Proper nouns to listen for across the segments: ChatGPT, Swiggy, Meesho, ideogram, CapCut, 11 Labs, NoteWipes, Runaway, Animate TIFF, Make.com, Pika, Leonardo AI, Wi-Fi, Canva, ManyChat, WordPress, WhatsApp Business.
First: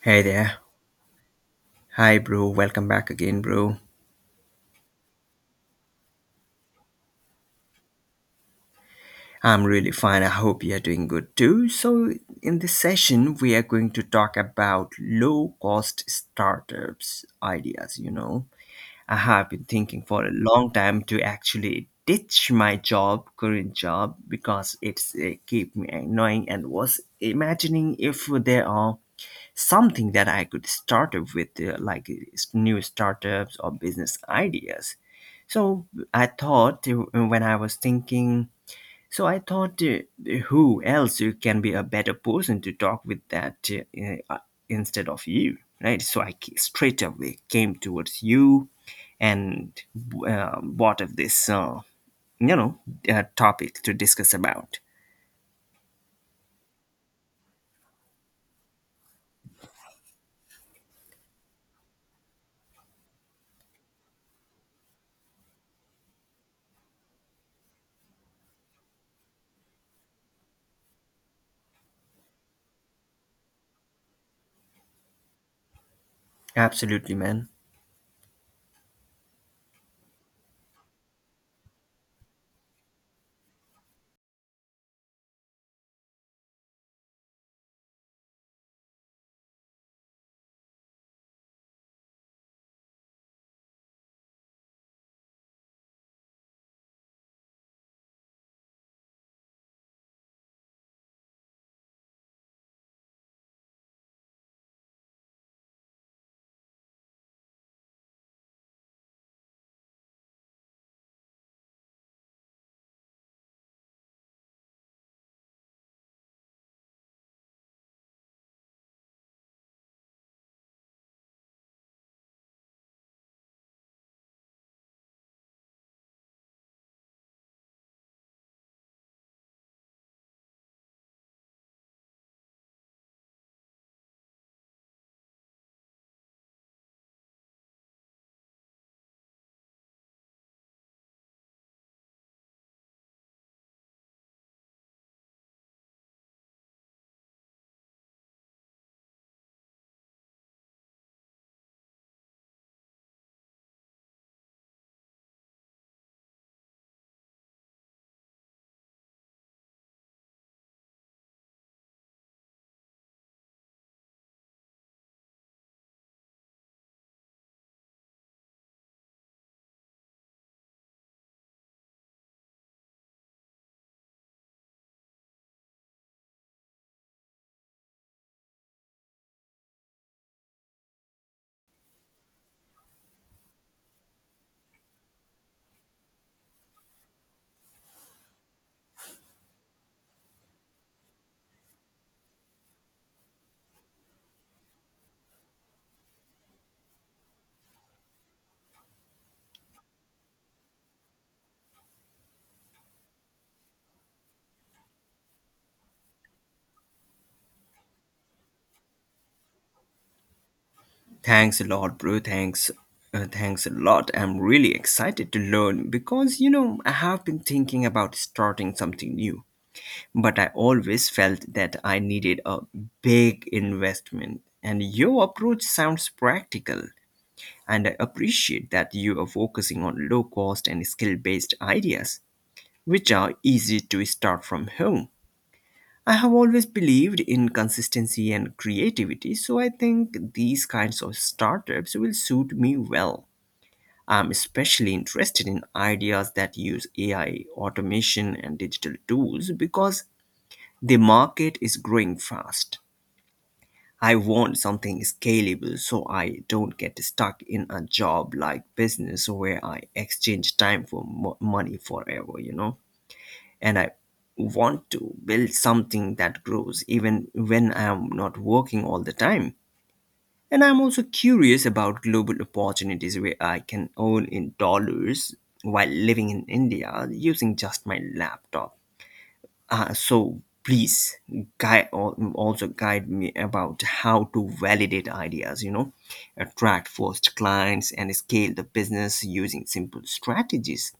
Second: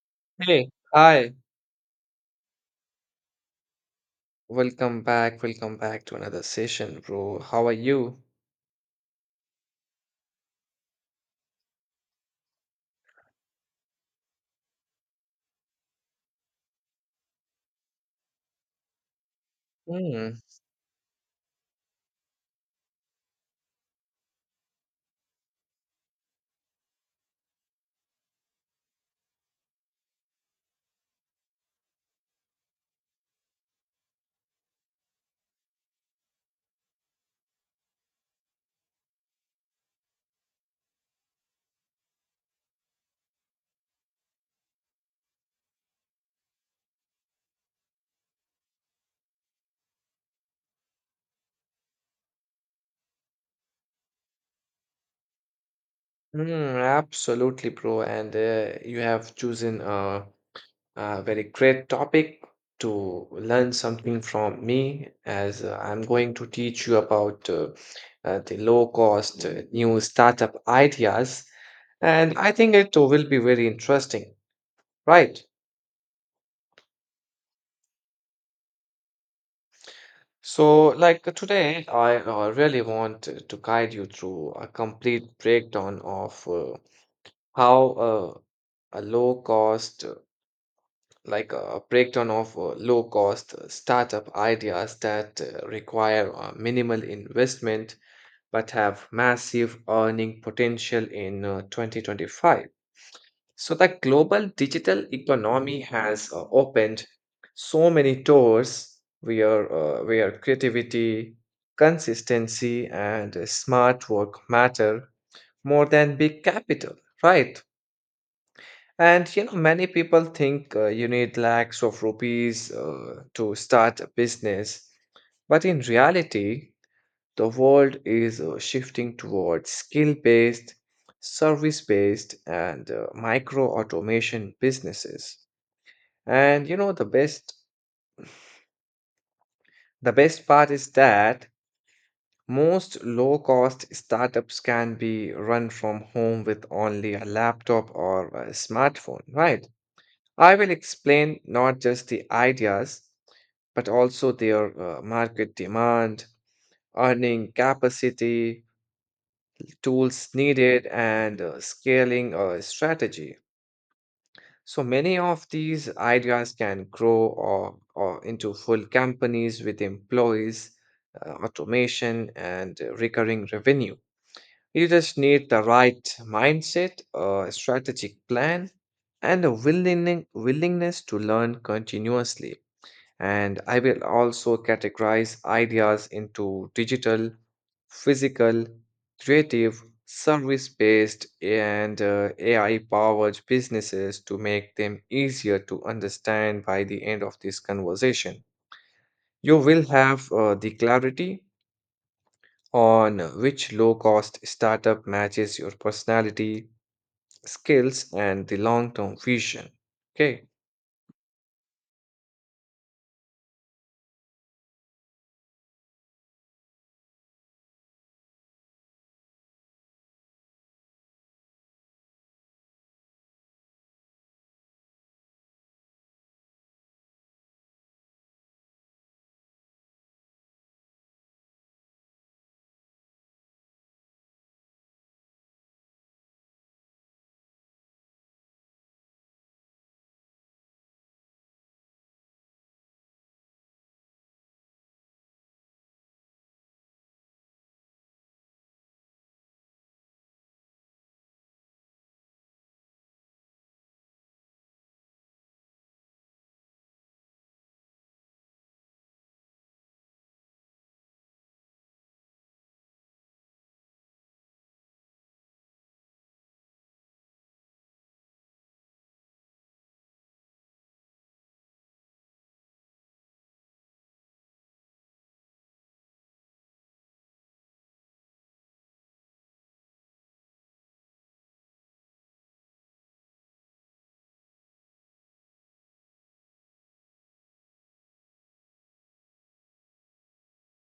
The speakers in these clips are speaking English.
Hey there. Hey, hi. Hi, bro. Welcome back again, bro. Welcome back. Welcome back to another session, bro. How are you? I'm really fine. I hope you're doing good too. So, in this session, we are going to talk about low cost startups ideas. You know, I have been thinking for a Mm, long time to actually ditch my job, current job, because it's keep me annoying and was imagining if there are something that I could start up with, like new startups or business ideas. So I thought when I was thinking, so I thought who else you can be a better person to talk with that instead of you, right? So I straight away came towards you and bought of this, you know, topic to discuss about. Absolutely, bro. And you have chosen a very great topic to learn something from me, as I'm going to teach you about the low-cost new startup ideas. And I think it will be very interesting, right? Absolutely, man. So, today, I really want to guide you through a complete breakdown of how uh, a low cost, uh, a breakdown of low cost startup ideas that require minimal investment but have massive earning potential in 2025. So, the global digital economy has opened so many doors where creativity, consistency, and smart work matter more than big capital, right? And you know, many people think you need lakhs of rupees to start a business, but in reality, the world is shifting towards skill based, service based, and micro automation businesses. And you know, the best part is that most low cost startups can be run from home with only a laptop or a smartphone, right? I will explain not just the ideas, but also their market demand, earning capacity, tools needed, and scaling a strategy. So many of these ideas can grow or into full companies with employees, automation, and recurring revenue. You just need the right mindset, a strategic plan, and a willingness to learn continuously. And I will also categorize ideas into digital, physical, creative, service based, and AI powered businesses to make them easier to understand by the end of this conversation. You will have the clarity on which low cost startup matches your personality, skills, and the long term vision. Okay. Thanks a lot, bro. Thanks. Thanks a lot. I'm really excited to learn because, you know, I have been thinking about starting something new, but I always felt that I needed a big investment. And your approach sounds practical, and I appreciate that you are focusing on low cost and skill based ideas, which are easy to start from home. I have always believed in consistency and creativity, so I think these kinds of startups will suit me well. I'm especially interested in ideas that use AI, automation, and digital tools because the market is growing fast. I want something scalable so I don't get stuck in a job like business where I exchange time for money forever, you know? And I want to build something that grows even when I am not working all the time. And I'm also curious about global opportunities where I can earn in dollars while living in India using just my laptop. So please guide also guide me about how to validate ideas, attract first clients and scale the business using simple strategies.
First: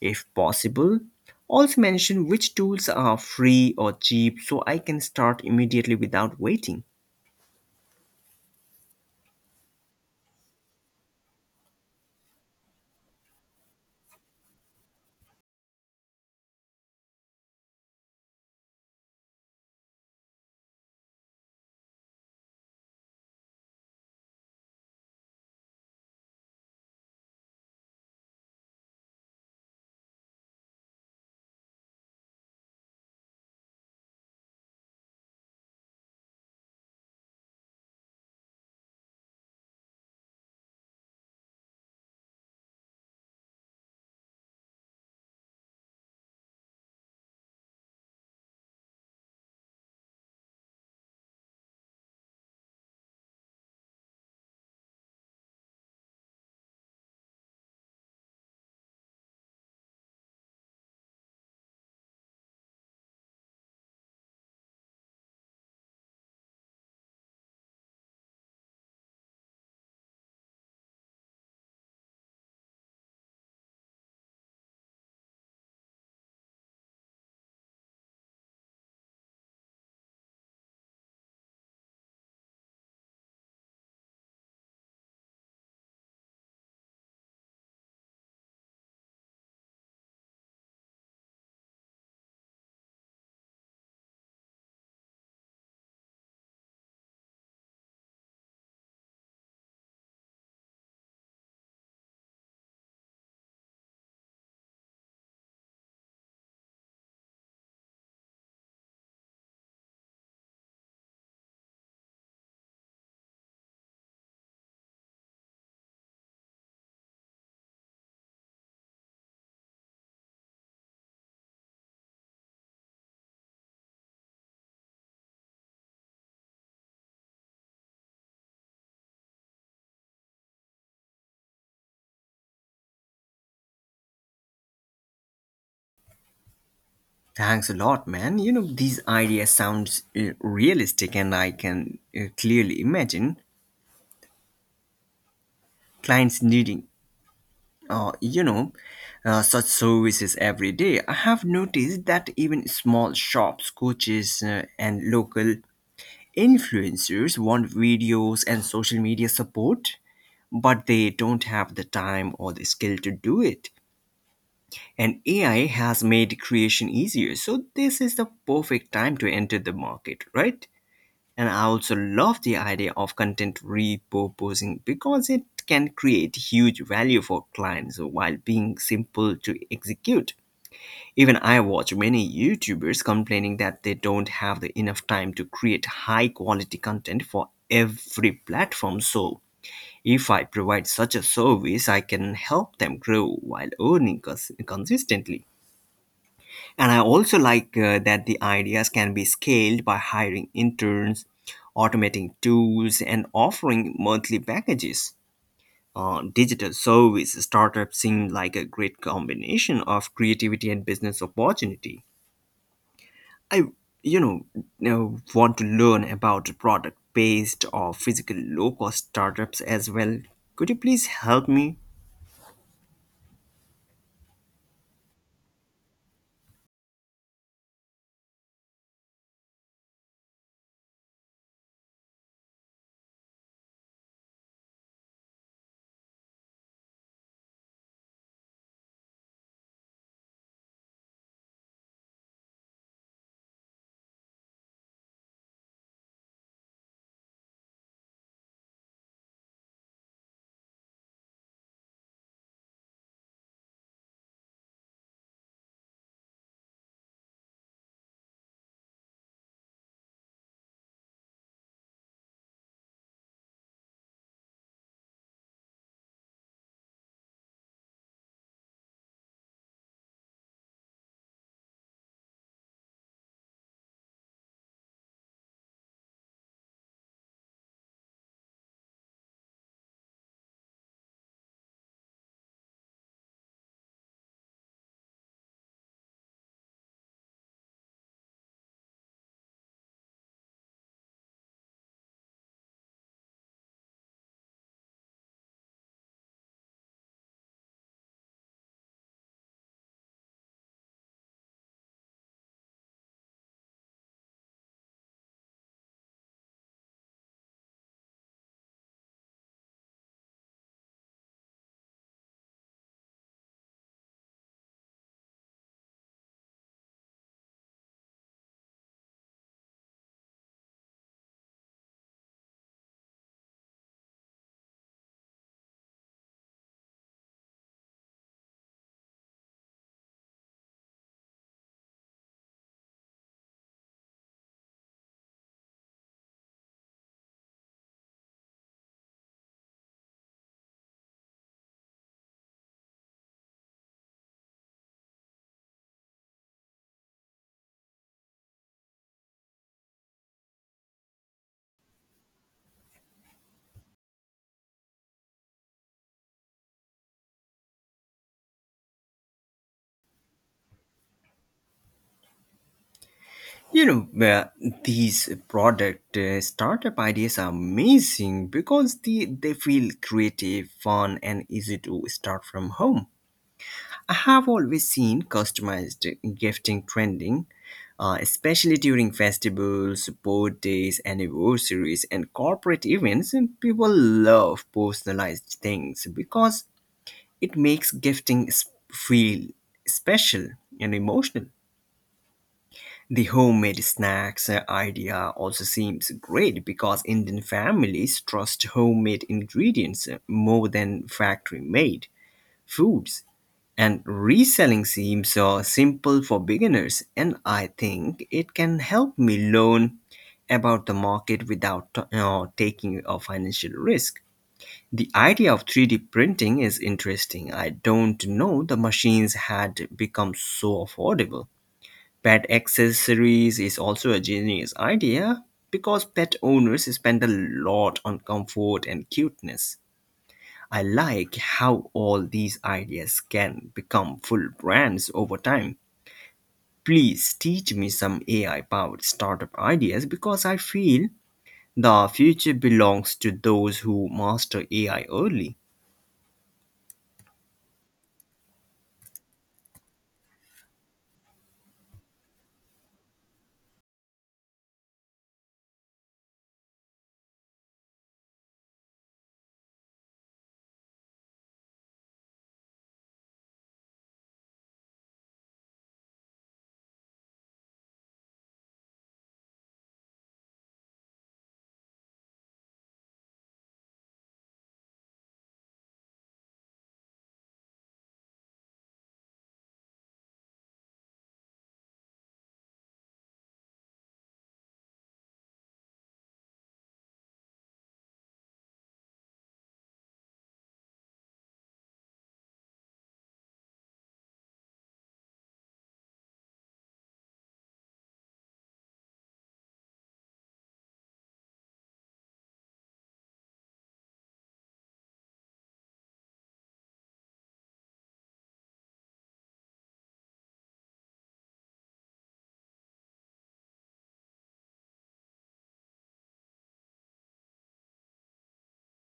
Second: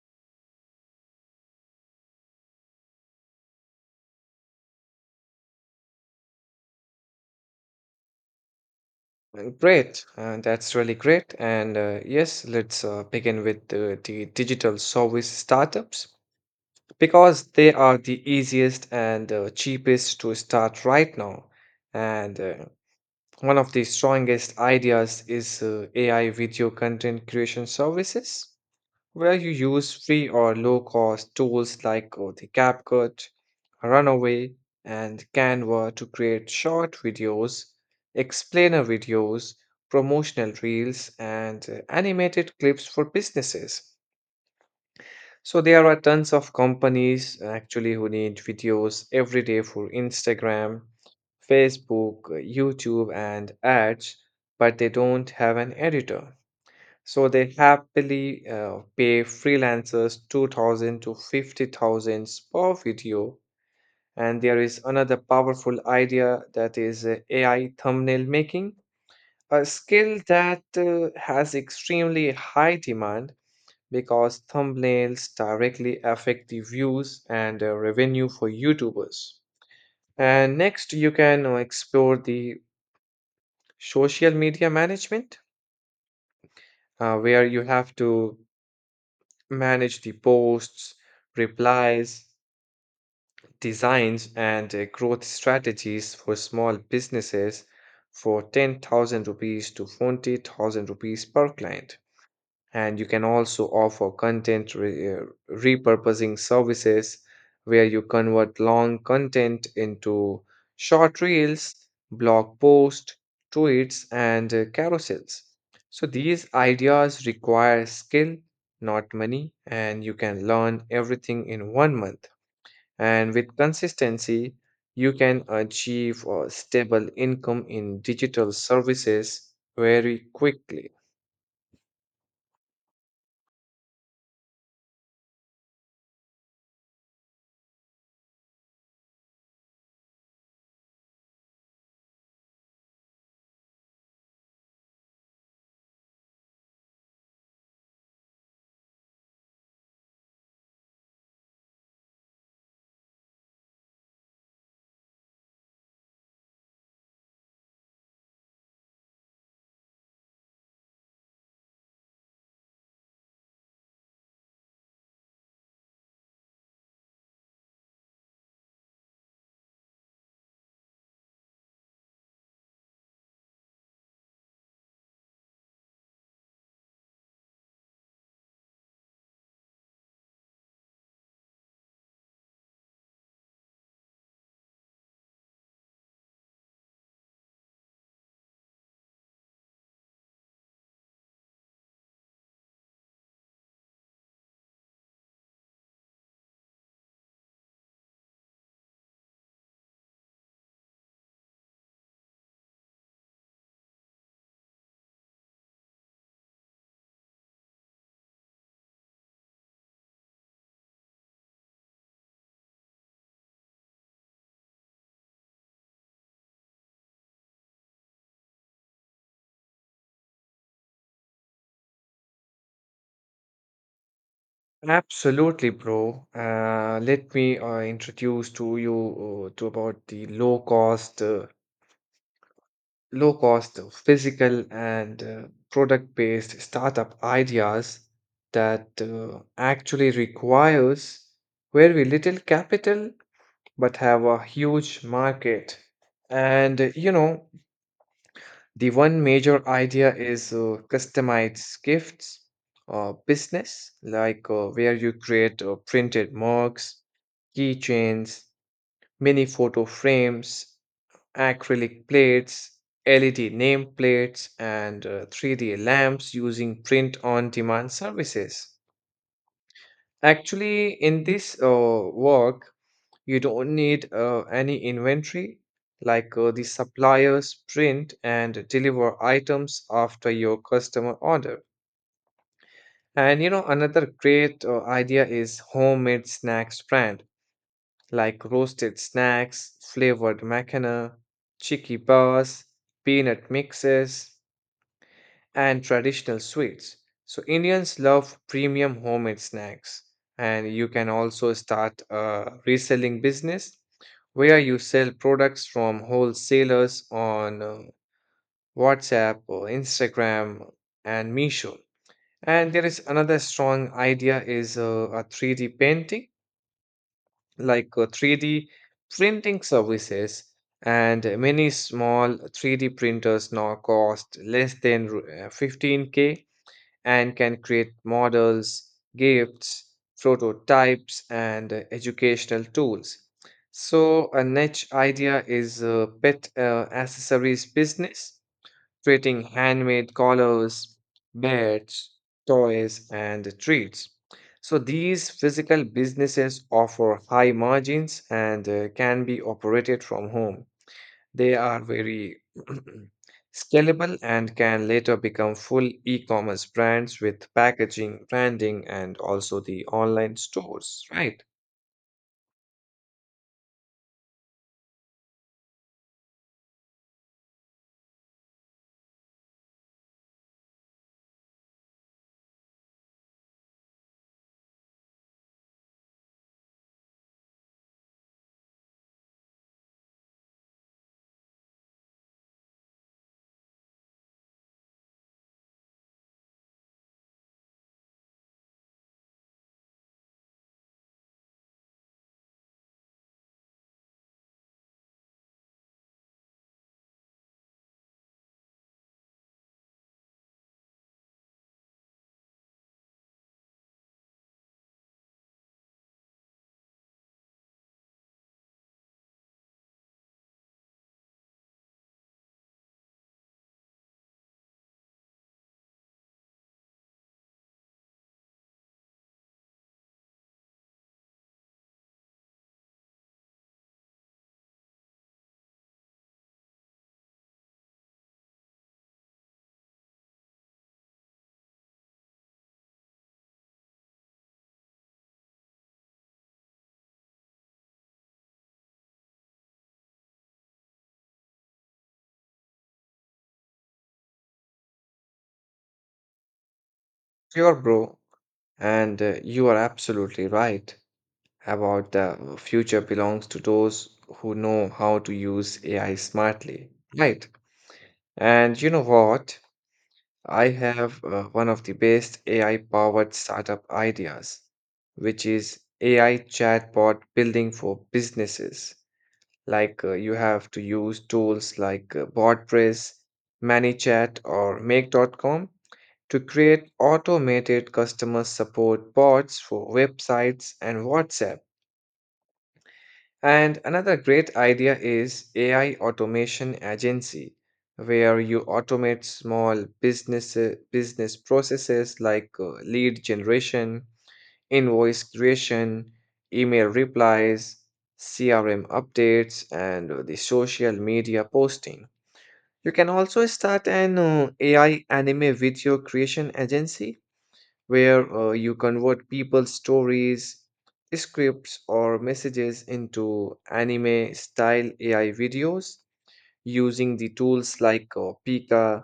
If possible, also mention which tools are free or cheap so I can start immediately without waiting. Great, that's really great. And yes, let's begin with the digital service startups because they are the easiest and cheapest to start right now. And one of the strongest ideas is AI video content creation services where you use free or low cost tools the CapCut, Runaway, and Canva to create short videos, explainer videos, promotional reels, and animated clips for businesses. So there are tons of companies actually who need videos every day for Instagram, Facebook, YouTube, and ads, but they don't have an editor. So they happily pay freelancers 2,000 to 50,000 per video. And there is another powerful idea that is AI thumbnail making, a skill that has extremely high demand because thumbnails directly affect the views and revenue for YouTubers. And next, you can explore the social media management, where you have to manage the posts, replies, designs, and growth strategies for small businesses for 10,000 rupees to 20,000 rupees per client, and you can also offer repurposing services where you convert long content into short reels, blog posts, tweets, and carousels. So these ideas require skill, not money, and you can learn everything in 1 month. And with consistency, you can achieve a stable income in digital services very quickly. Thanks a lot, man. You know, these ideas sounds realistic and I can clearly imagine clients needing uh, you know, such services every day. I have noticed that even small shops, coaches, and local influencers want videos and social media support, but they don't have the time or the skill to do it. And AI has made creation easier. So this is the perfect time to enter the market, right? And I also love the idea of content repurposing because it can create huge value for clients while being simple to execute. Even I watch many YouTubers complaining that they don't have the enough time to create high quality content for every platform. So if I provide such a service, I can help them grow while earning consistently. And I also like that the ideas can be scaled by hiring interns, automating tools, and offering monthly packages. Digital service startups seem like a great combination of creativity and business opportunity. I, you know, now want to learn about product-based or physical low-cost startups as well. Could you please help me? Absolutely, bro. Let me introduce to you to about the low cost physical and product-based startup ideas that actually requires very little capital but have a huge market. And you know, the one major idea is customized gifts or business, where you create printed mugs, keychains, mini photo frames, acrylic plates, LED nameplates, and 3D lamps using print on demand services. Actually, in this work, you don't need any inventory, the suppliers print and deliver items after your customer order. And you know, another great idea is homemade snacks brand, like roasted snacks, flavored macana, chicky bars, peanut mixes, and traditional sweets. So Indians love premium homemade snacks, and you can also start a reselling business where you sell products from wholesalers on WhatsApp or Instagram and Meesho. And there is another strong idea is a 3D painting, 3D printing services, and many small 3D printers now cost less than 15K and can create models, gifts, prototypes, and educational tools. So, a niche idea is pet accessories business, creating handmade collars, beds, toys, and treats. So, these physical businesses offer high margins and can be operated from home. They are very scalable and can later become full e-commerce brands with packaging, branding, and also the online stores, right? You know, uh, these product startup ideas are amazing because they feel creative, fun, and easy to start from home. I have always seen customized gifting trending, especially during festivals, support days, anniversaries, and corporate events. And people love personalized things because it makes gifting feel special and emotional. The homemade snacks idea also seems great because Indian families trust homemade ingredients more than factory made foods. And reselling seems simple for beginners, and I think it can help me learn about the market without taking a financial risk. The idea of 3D printing is interesting. I don't know the machines had become so affordable. Pet accessories is also a genius idea because pet owners spend a lot on comfort and cuteness. I like how all these ideas can become full brands over time. Please teach me some AI powered startup ideas because I feel the future belongs to those who master AI early. Sure, bro. And you are absolutely right about the future belongs to those who know how to use AI smartly, right? And you know what? I have one of the best AI powered startup ideas, which is AI chatbot building for businesses. You have to use tools WordPress, ManyChat, or Make.com to create automated customer support bots for websites and WhatsApp. And another great idea is AI automation agency, where you automate small business business processes like lead generation, invoice creation, email replies, CRM updates, and the social media posting. You can also start an AI anime video creation agency where you convert people's stories, scripts, or messages into anime style AI videos using the tools Pika,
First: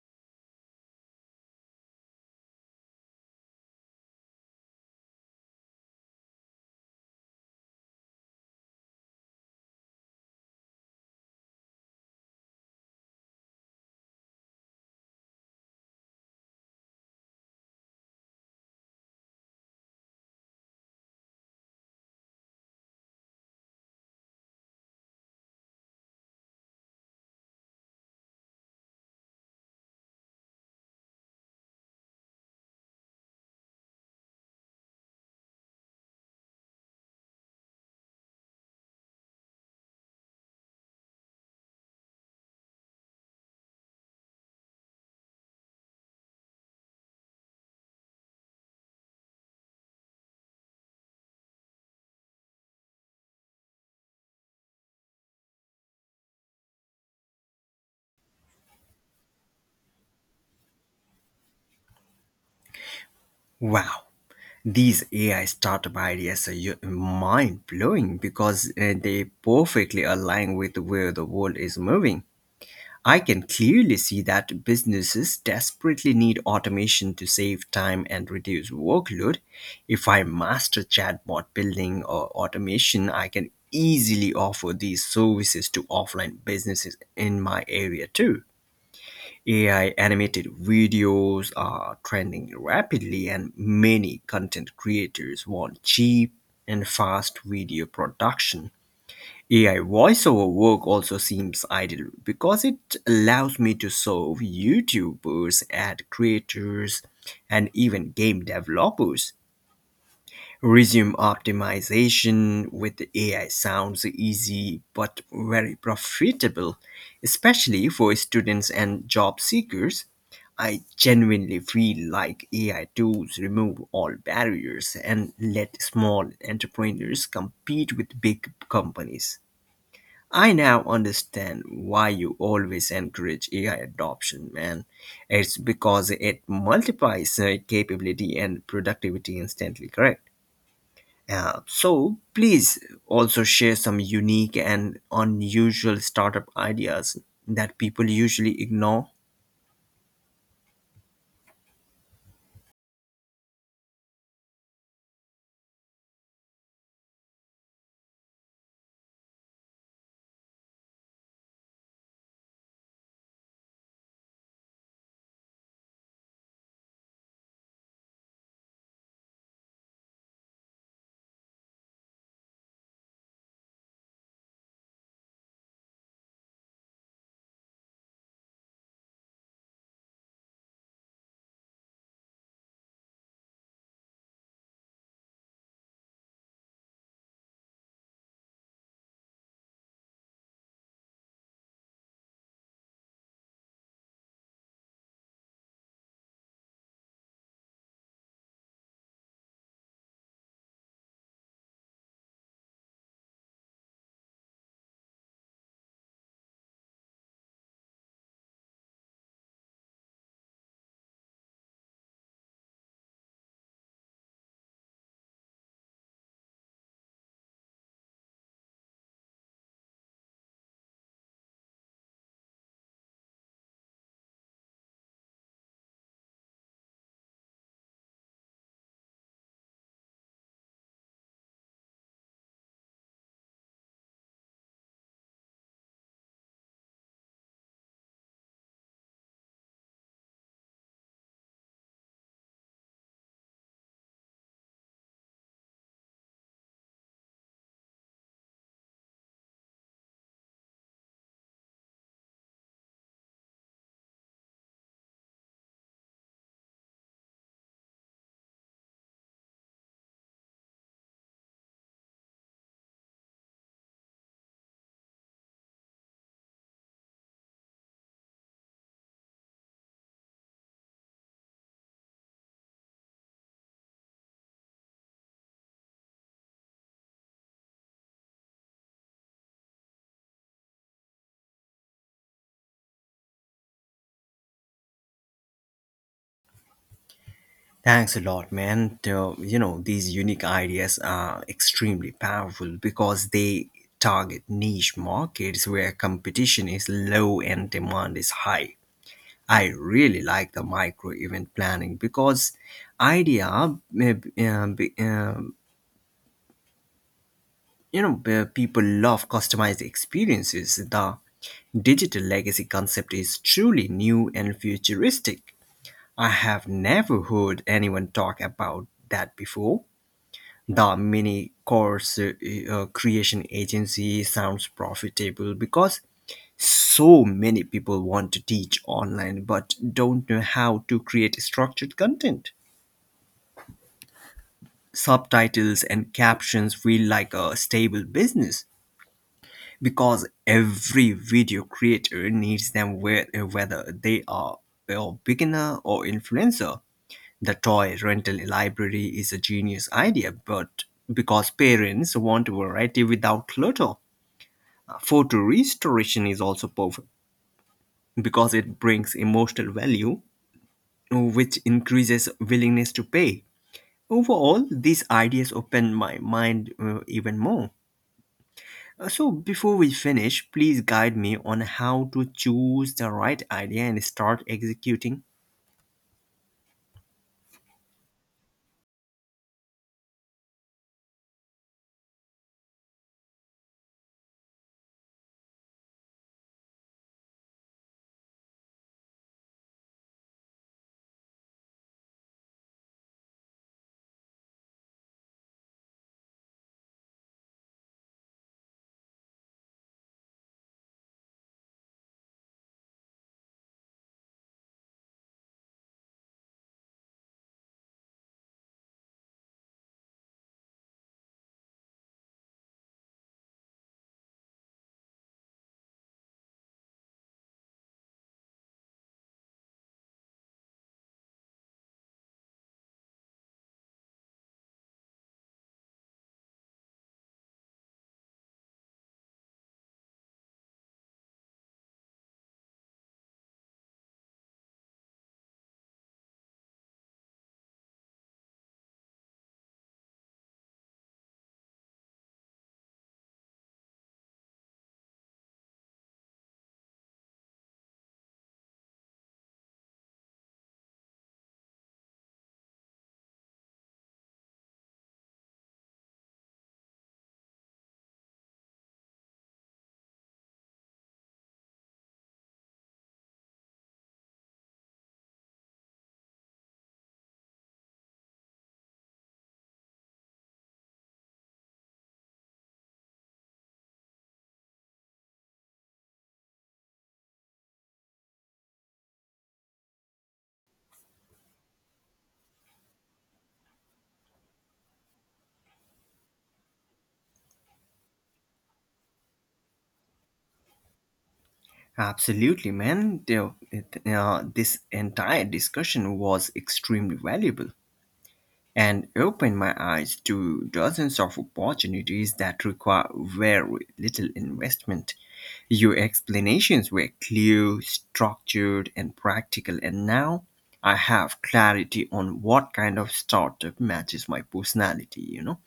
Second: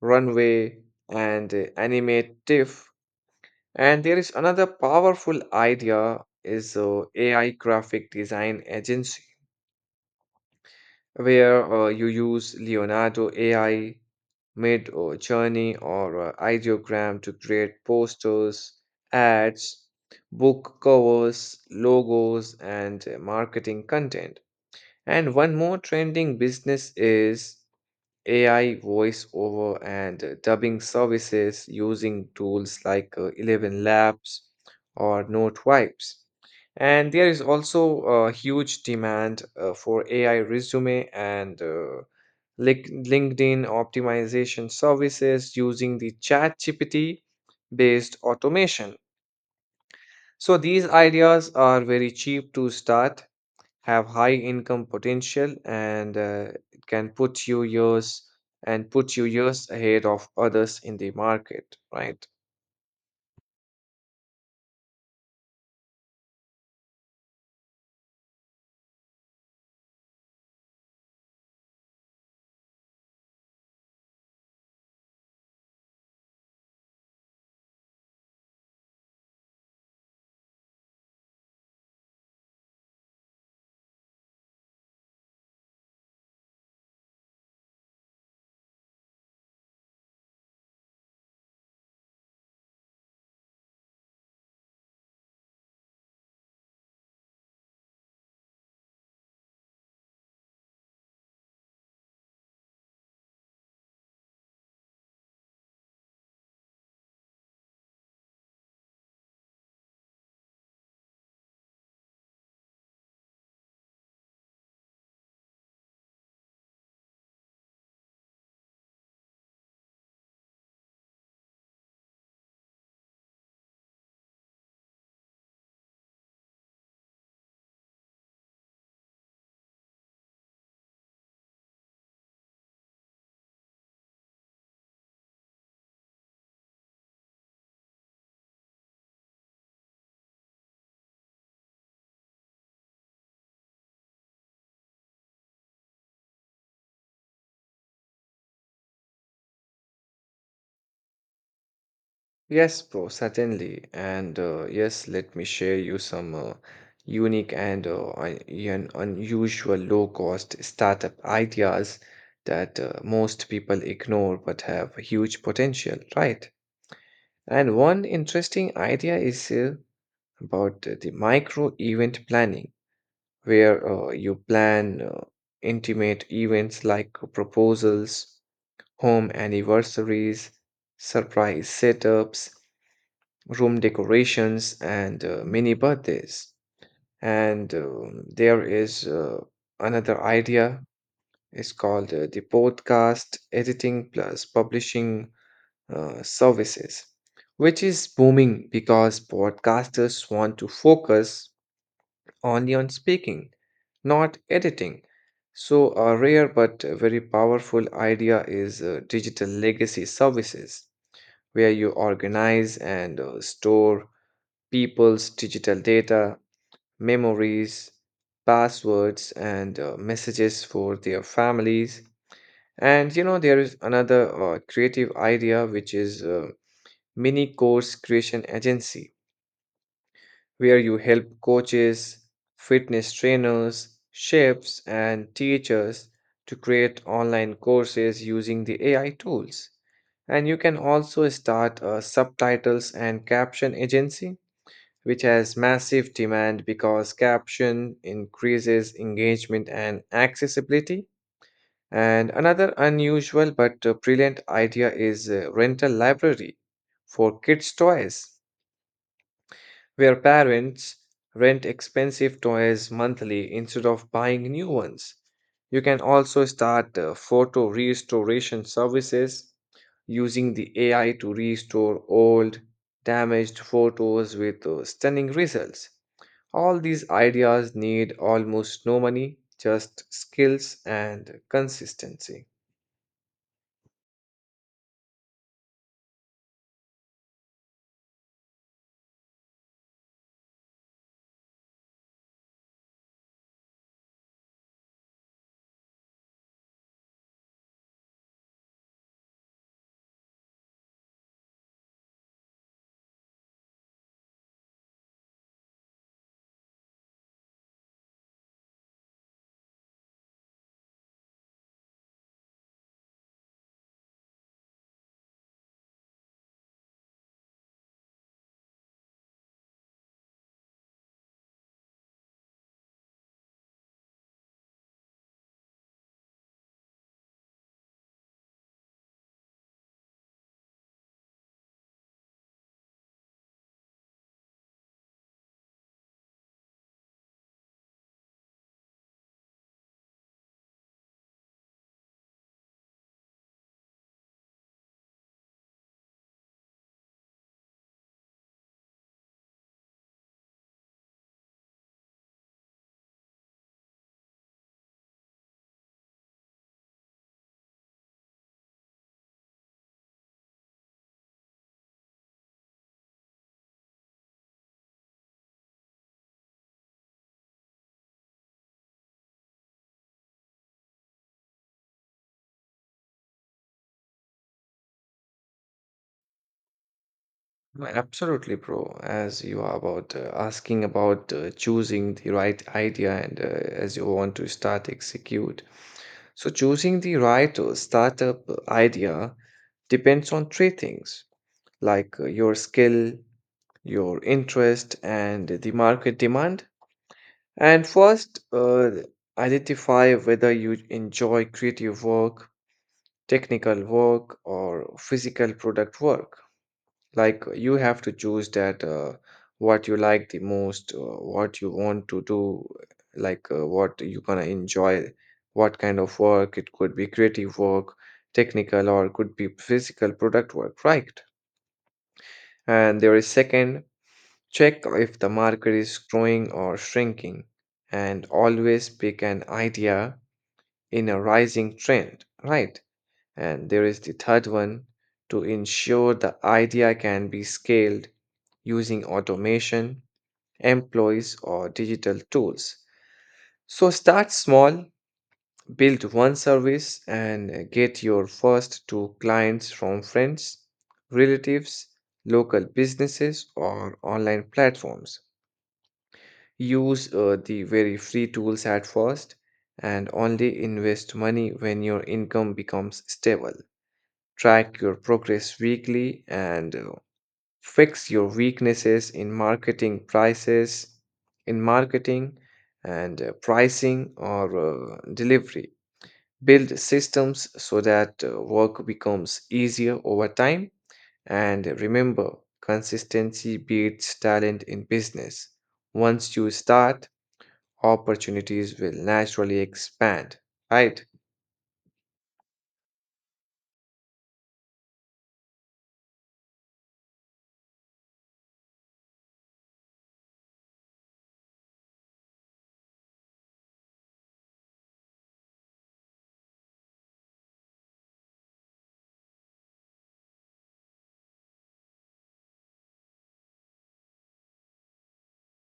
Runway, and Animate TIFF. And there is another powerful idea is AI graphic design agency where you use Leonardo AI made a journey or a ideogram to create posters, ads, book covers, logos, and marketing content. And one more trending business is AI voiceover and dubbing services using tools 11 Labs or NoteWipes. And there is also a huge demand for AI resume and LinkedIn optimization services using the ChatGPT based automation. So these ideas are very cheap to start, have high income potential, and it can put you years and put you years ahead of others in the market, right? Wow, these AI startup ideas are mind blowing because they perfectly align with where the world is moving. I can clearly see that businesses desperately need automation to save time and reduce workload. If I master chatbot building or automation, I can easily offer these services to offline businesses in my area too. AI animated videos are trending rapidly, and many content creators want cheap and fast video production. AI voiceover work also seems ideal because it allows me to serve YouTubers, ad creators, and even game developers. Resume optimization with AI sounds easy but very profitable, especially for students and job seekers. I genuinely feel like AI tools remove all barriers and let small entrepreneurs compete with big companies. I now understand why you always encourage AI adoption, man. It's because it multiplies capability and productivity instantly, correct? So please also share some unique and unusual startup ideas that people usually ignore. Yes, bro, certainly. And yes, let me share you some unique and unusual low cost startup ideas that most people ignore but have huge potential, right? And one interesting idea is about the micro event planning, where you plan intimate events like proposals, home anniversaries, surprise setups, room decorations, and mini birthdays. And there is another idea. It's called the podcast editing plus publishing services, which is booming because podcasters want to focus only on speaking, not editing. So, a rare but very powerful idea is digital legacy services, where you organize and store people's digital data, memories, passwords, and messages for their families. And you know, there is another creative idea which is mini course creation agency where you help coaches, fitness trainers, chefs, and teachers to create online courses using the AI tools. And you can also start a subtitles and caption agency, which has massive demand because caption increases engagement and accessibility. And another unusual but brilliant idea is rental library for kids' toys where parents rent expensive toys monthly instead of buying new ones. You can also start photo restoration services using the AI to restore old, damaged photos with stunning results. All these ideas need almost no money, just skills and consistency. Thanks a lot, man. These unique ideas are extremely powerful because they target niche markets where competition is low and demand is high. I really like the micro event planning because idea, people love customized experiences. The digital legacy concept is truly new and futuristic. I have never heard anyone talk about that before. The mini course creation agency sounds profitable because so many people want to teach online but don't know how to create structured content. Subtitles and captions feel like a stable business because every video creator needs them whether they are a beginner or influencer. The toy rental library is a genius idea, but because parents want variety without clutter. Photo restoration is also powerful because it brings emotional value, which increases willingness to pay. Overall, these ideas open my mind even more. So, before we finish, please guide me on how to choose the right idea and start executing. No, absolutely, bro. As you are about asking about choosing the right idea and as you want to start execute. So choosing the right startup idea depends on 3 things your skill, your interest, and the market demand. And first, identify whether you enjoy creative work, technical work, or physical product work. Like you have to choose that what you like the most, what you want to do, what you're gonna enjoy, what kind of work. It could be creative work, technical, or could be physical product work, right? And there is second, check if the market is growing or shrinking, and always pick an idea in a rising trend, right? And there is the third one, to ensure the idea can be scaled using automation, employees, or digital tools. So start small, build one service, and get your first 2 clients from friends, relatives, local businesses, or online platforms. Use the very free tools at first, and only invest money when your income becomes stable. Track your progress weekly and fix your weaknesses in marketing prices in marketing and pricing or delivery. Build systems so that work becomes easier over time, and remember, consistency beats talent in business. Once you start, opportunities will naturally expand, right? Absolutely, man. This entire discussion was extremely valuable and opened my eyes to dozens of opportunities that require very little investment. Your explanations were clear, structured, and practical, and now I have clarity on what kind of startup matches my personality, you know.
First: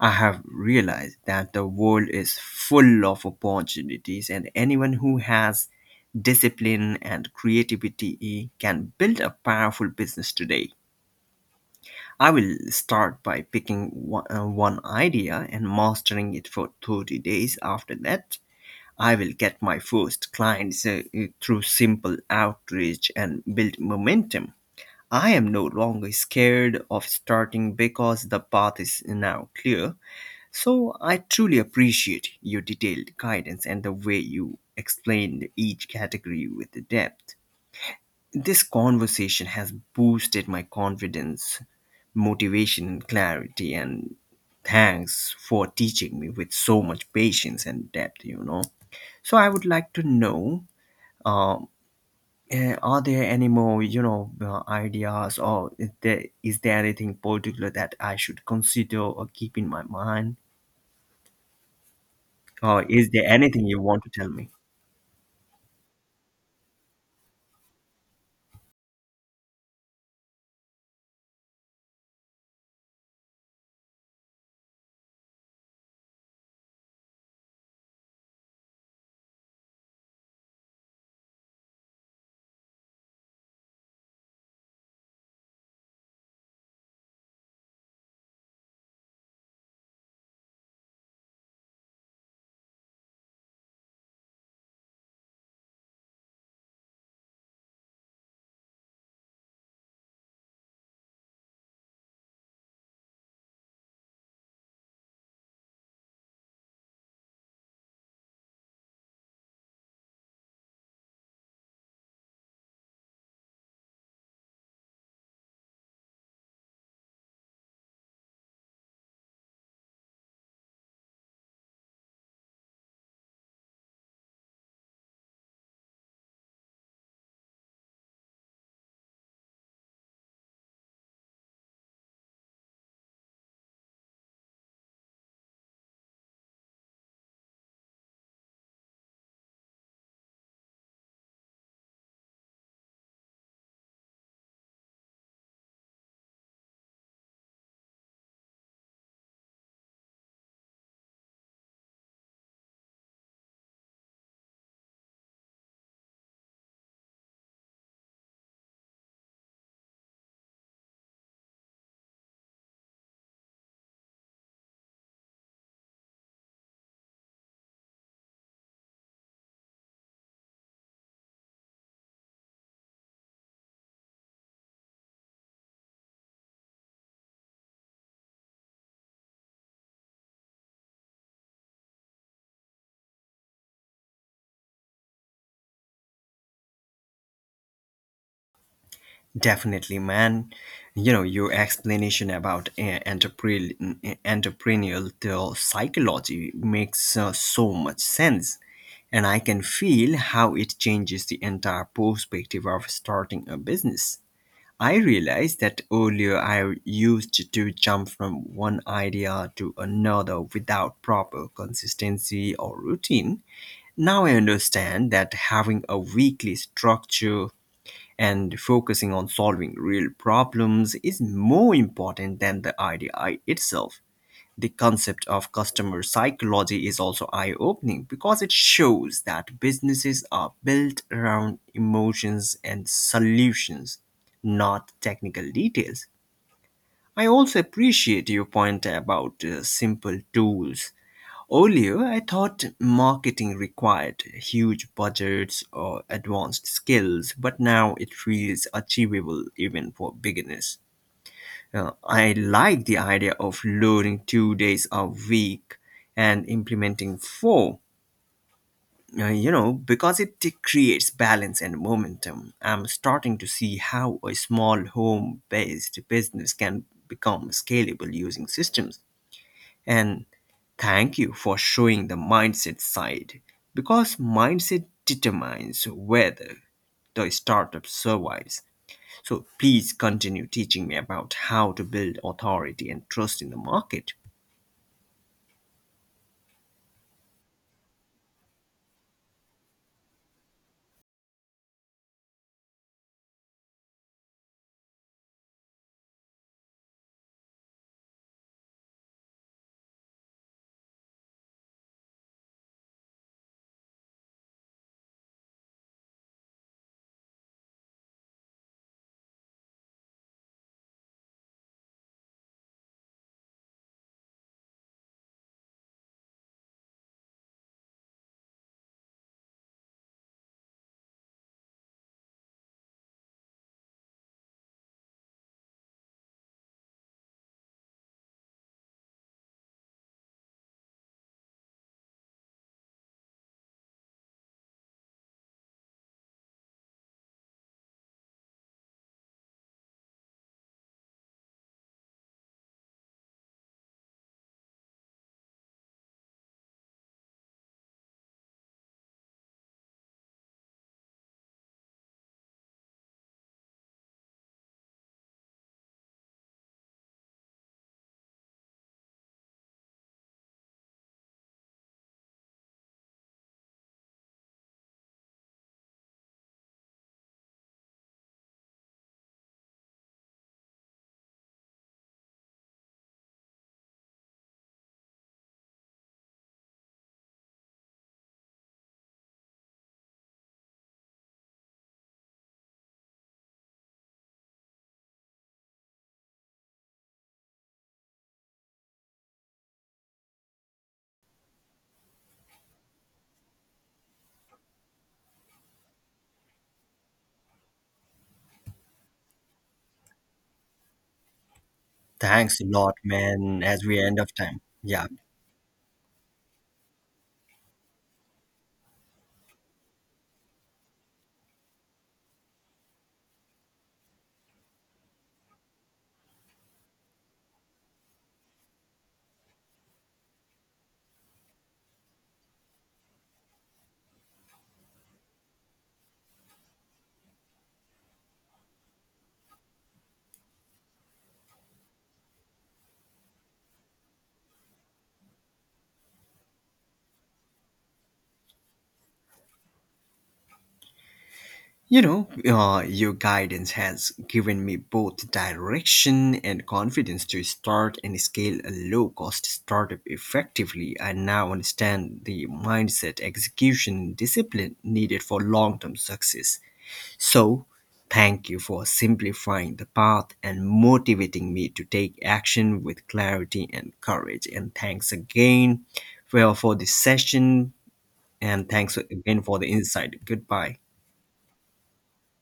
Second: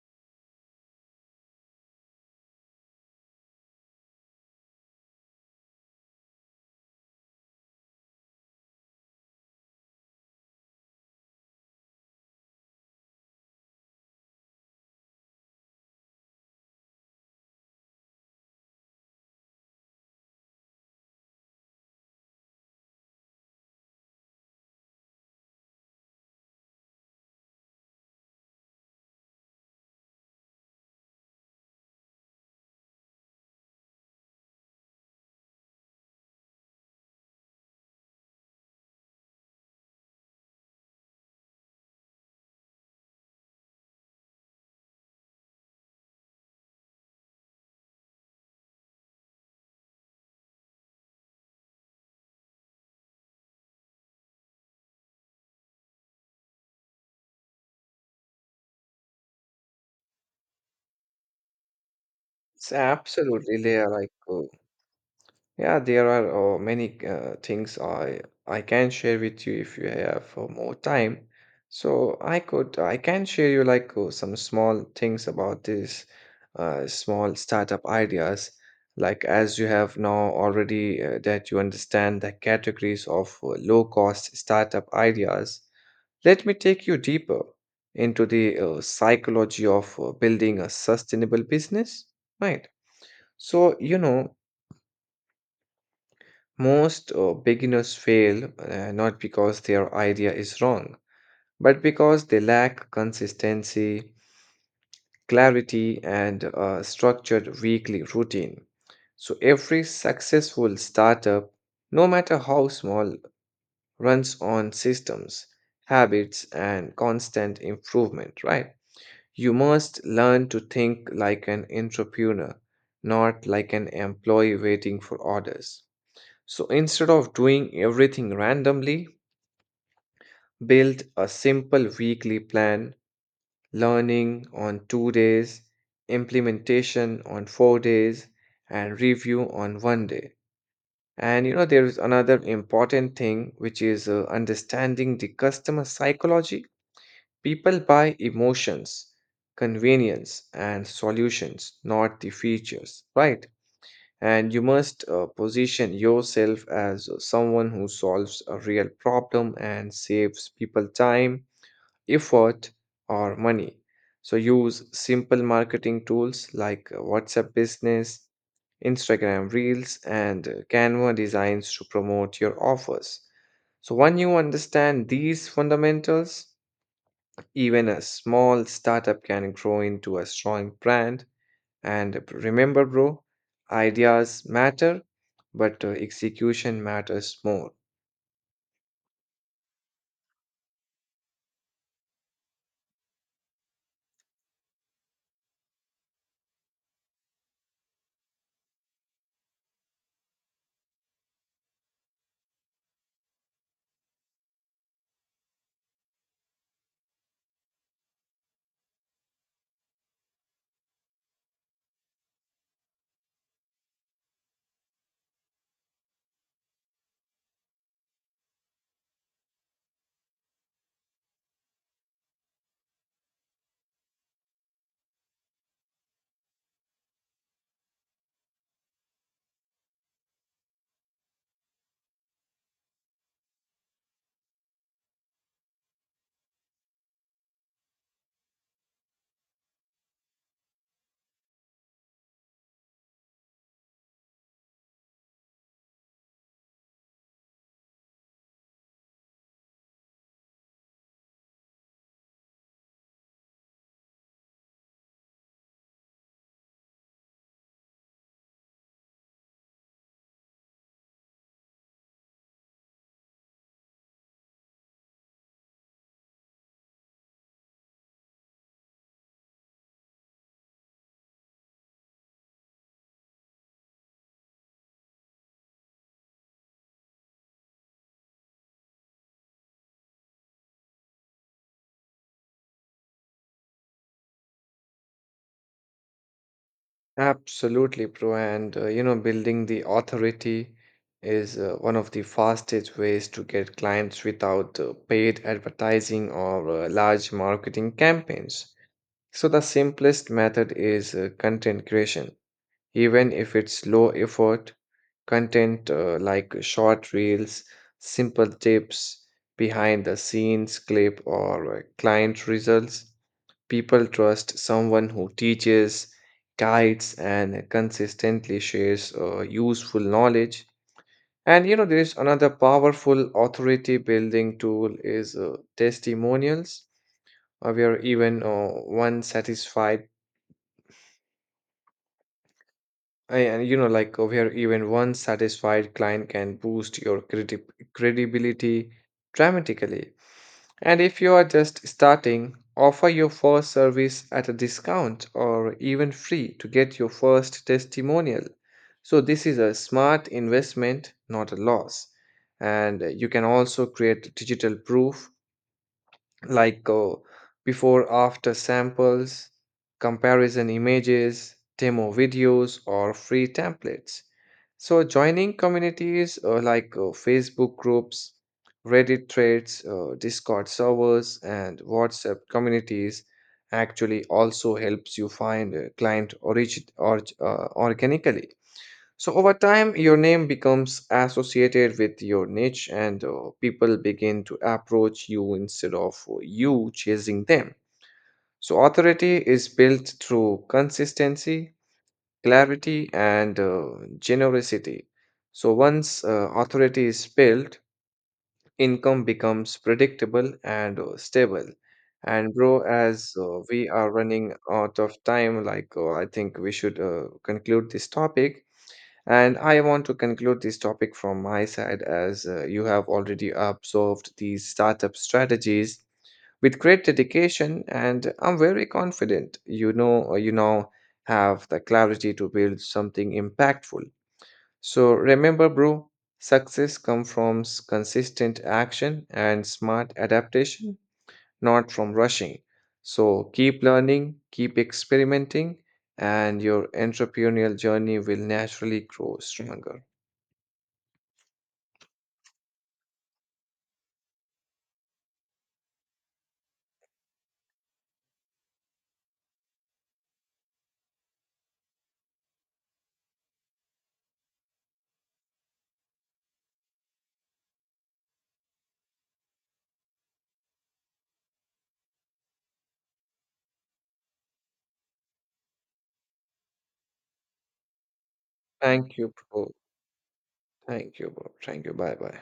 I have realized that the world is full of opportunities, and anyone who has discipline and creativity can build a powerful business today. I will start by picking one idea and mastering it for 30 days. After that, I will get my first clients through simple outreach and build momentum. I am no longer scared of starting because the path is now clear. So I truly appreciate your detailed guidance and the way you explained each category with depth. This conversation has boosted my confidence, motivation, clarity, and thanks for teaching me with so much patience and depth. So I would like to know, uh, are there any more, ideas or is there anything particular that I should consider or keep in my mind? it's Or is there absolutely anything you Leah, want to like tell me? Yeah, there are many things I can share with you if you have more time. So I can share you some small things about this small startup ideas. Like as you have now already that you understand the categories of low cost startup ideas. Let me take you deeper into the psychology of building a sustainable business, right? So you know most beginners fail not because their idea is wrong, but because they lack consistency, clarity, and a structured weekly routine. So every successful startup, no matter how small, runs on systems, habits, and constant improvement, right? You must learn to think like an entrepreneur, not like an employee waiting for orders. So instead of doing everything randomly, build a simple weekly plan, learning on 2 days, implementation on 4 days, and review on 1 day. And you know, there is another important thing which is understanding the customer psychology. People buy emotions, convenience, and solutions, not the features, right? And you must position yourself as someone who solves a real problem and saves people time, effort, or money. So use simple marketing tools like WhatsApp Business, Instagram Reels, and Canva designs to promote your offers. So, when you understand these fundamentals, even a small startup can grow into a strong brand and remember, bro, ideas matter, but execution matters more. Definitely, man. You know, your explanation about entrepreneurial psychology makes so much sense. And I can feel how it changes the entire perspective of starting a business. I realized that earlier I used to jump from one idea to another without proper consistency or routine. Now I understand that having a weekly structure and focusing on solving real problems is more important than the idea itself. The concept of customer psychology is also eye opening because it shows that businesses are built around emotions and solutions, not technical details. I also appreciate your point about simple tools. Earlier, I thought marketing required huge budgets or advanced skills, but now it feels achievable even for beginners. I like the idea of learning 2 days a week and implementing four, because it creates balance and momentum. I'm starting to see how a small home based business can become scalable using systems. And thank you for showing the mindset side because mindset determines whether the startup survives. So please continue teaching me about how to build authority and trust in the market. Absolutely, bro. And you know, building the authority is one of the fastest ways to get clients without paid advertising or large marketing campaigns. So, the simplest method is content creation, even if it's low effort. Content like short reels, simple tips, behind the scenes clip, or client results. People trust someone who teaches, guides, and consistently shares useful knowledge. And you know, there is another powerful authority building tool is testimonials, where even and you know, like over here, even one satisfied client can boost your credibility dramatically. And if you are just starting, offer your first service at a discount or even free to get your first testimonial. So, this is a smart investment, not a loss. And you can also create digital proof like before after samples, comparison images, demo videos, or free templates. So, joining communities like Facebook groups, Reddit threads, Discord servers, and WhatsApp communities actually also helps you find a client organically. So over time, your name becomes associated with your niche, and people begin to approach you instead of you chasing them. So authority is built through consistency, clarity, and generosity. So once authority is built, income becomes predictable and stable. And Thanks a bro, lot, as man, as we we are end of running time. out Yeah. of time, I think we should conclude this topic. And I want to conclude this topic from my side as you have already observed these startup strategies with great dedication and I'm very confident you know you now have the clarity to build something impactful. So remember bro, success comes from consistent action and smart adaptation, not from rushing. So keep learning, keep experimenting and your entrepreneurial journey will naturally grow stronger. Your guidance has given me both direction and confidence to start and scale a low cost startup effectively. I now understand the mindset, execution, and discipline needed for long term success. So, thank you for simplifying the path and motivating me to take action with clarity and courage. And thanks again for this session. And thanks Thank you, again for the bro. insight. Goodbye. Thank you, bro. Thank you. Bye bye.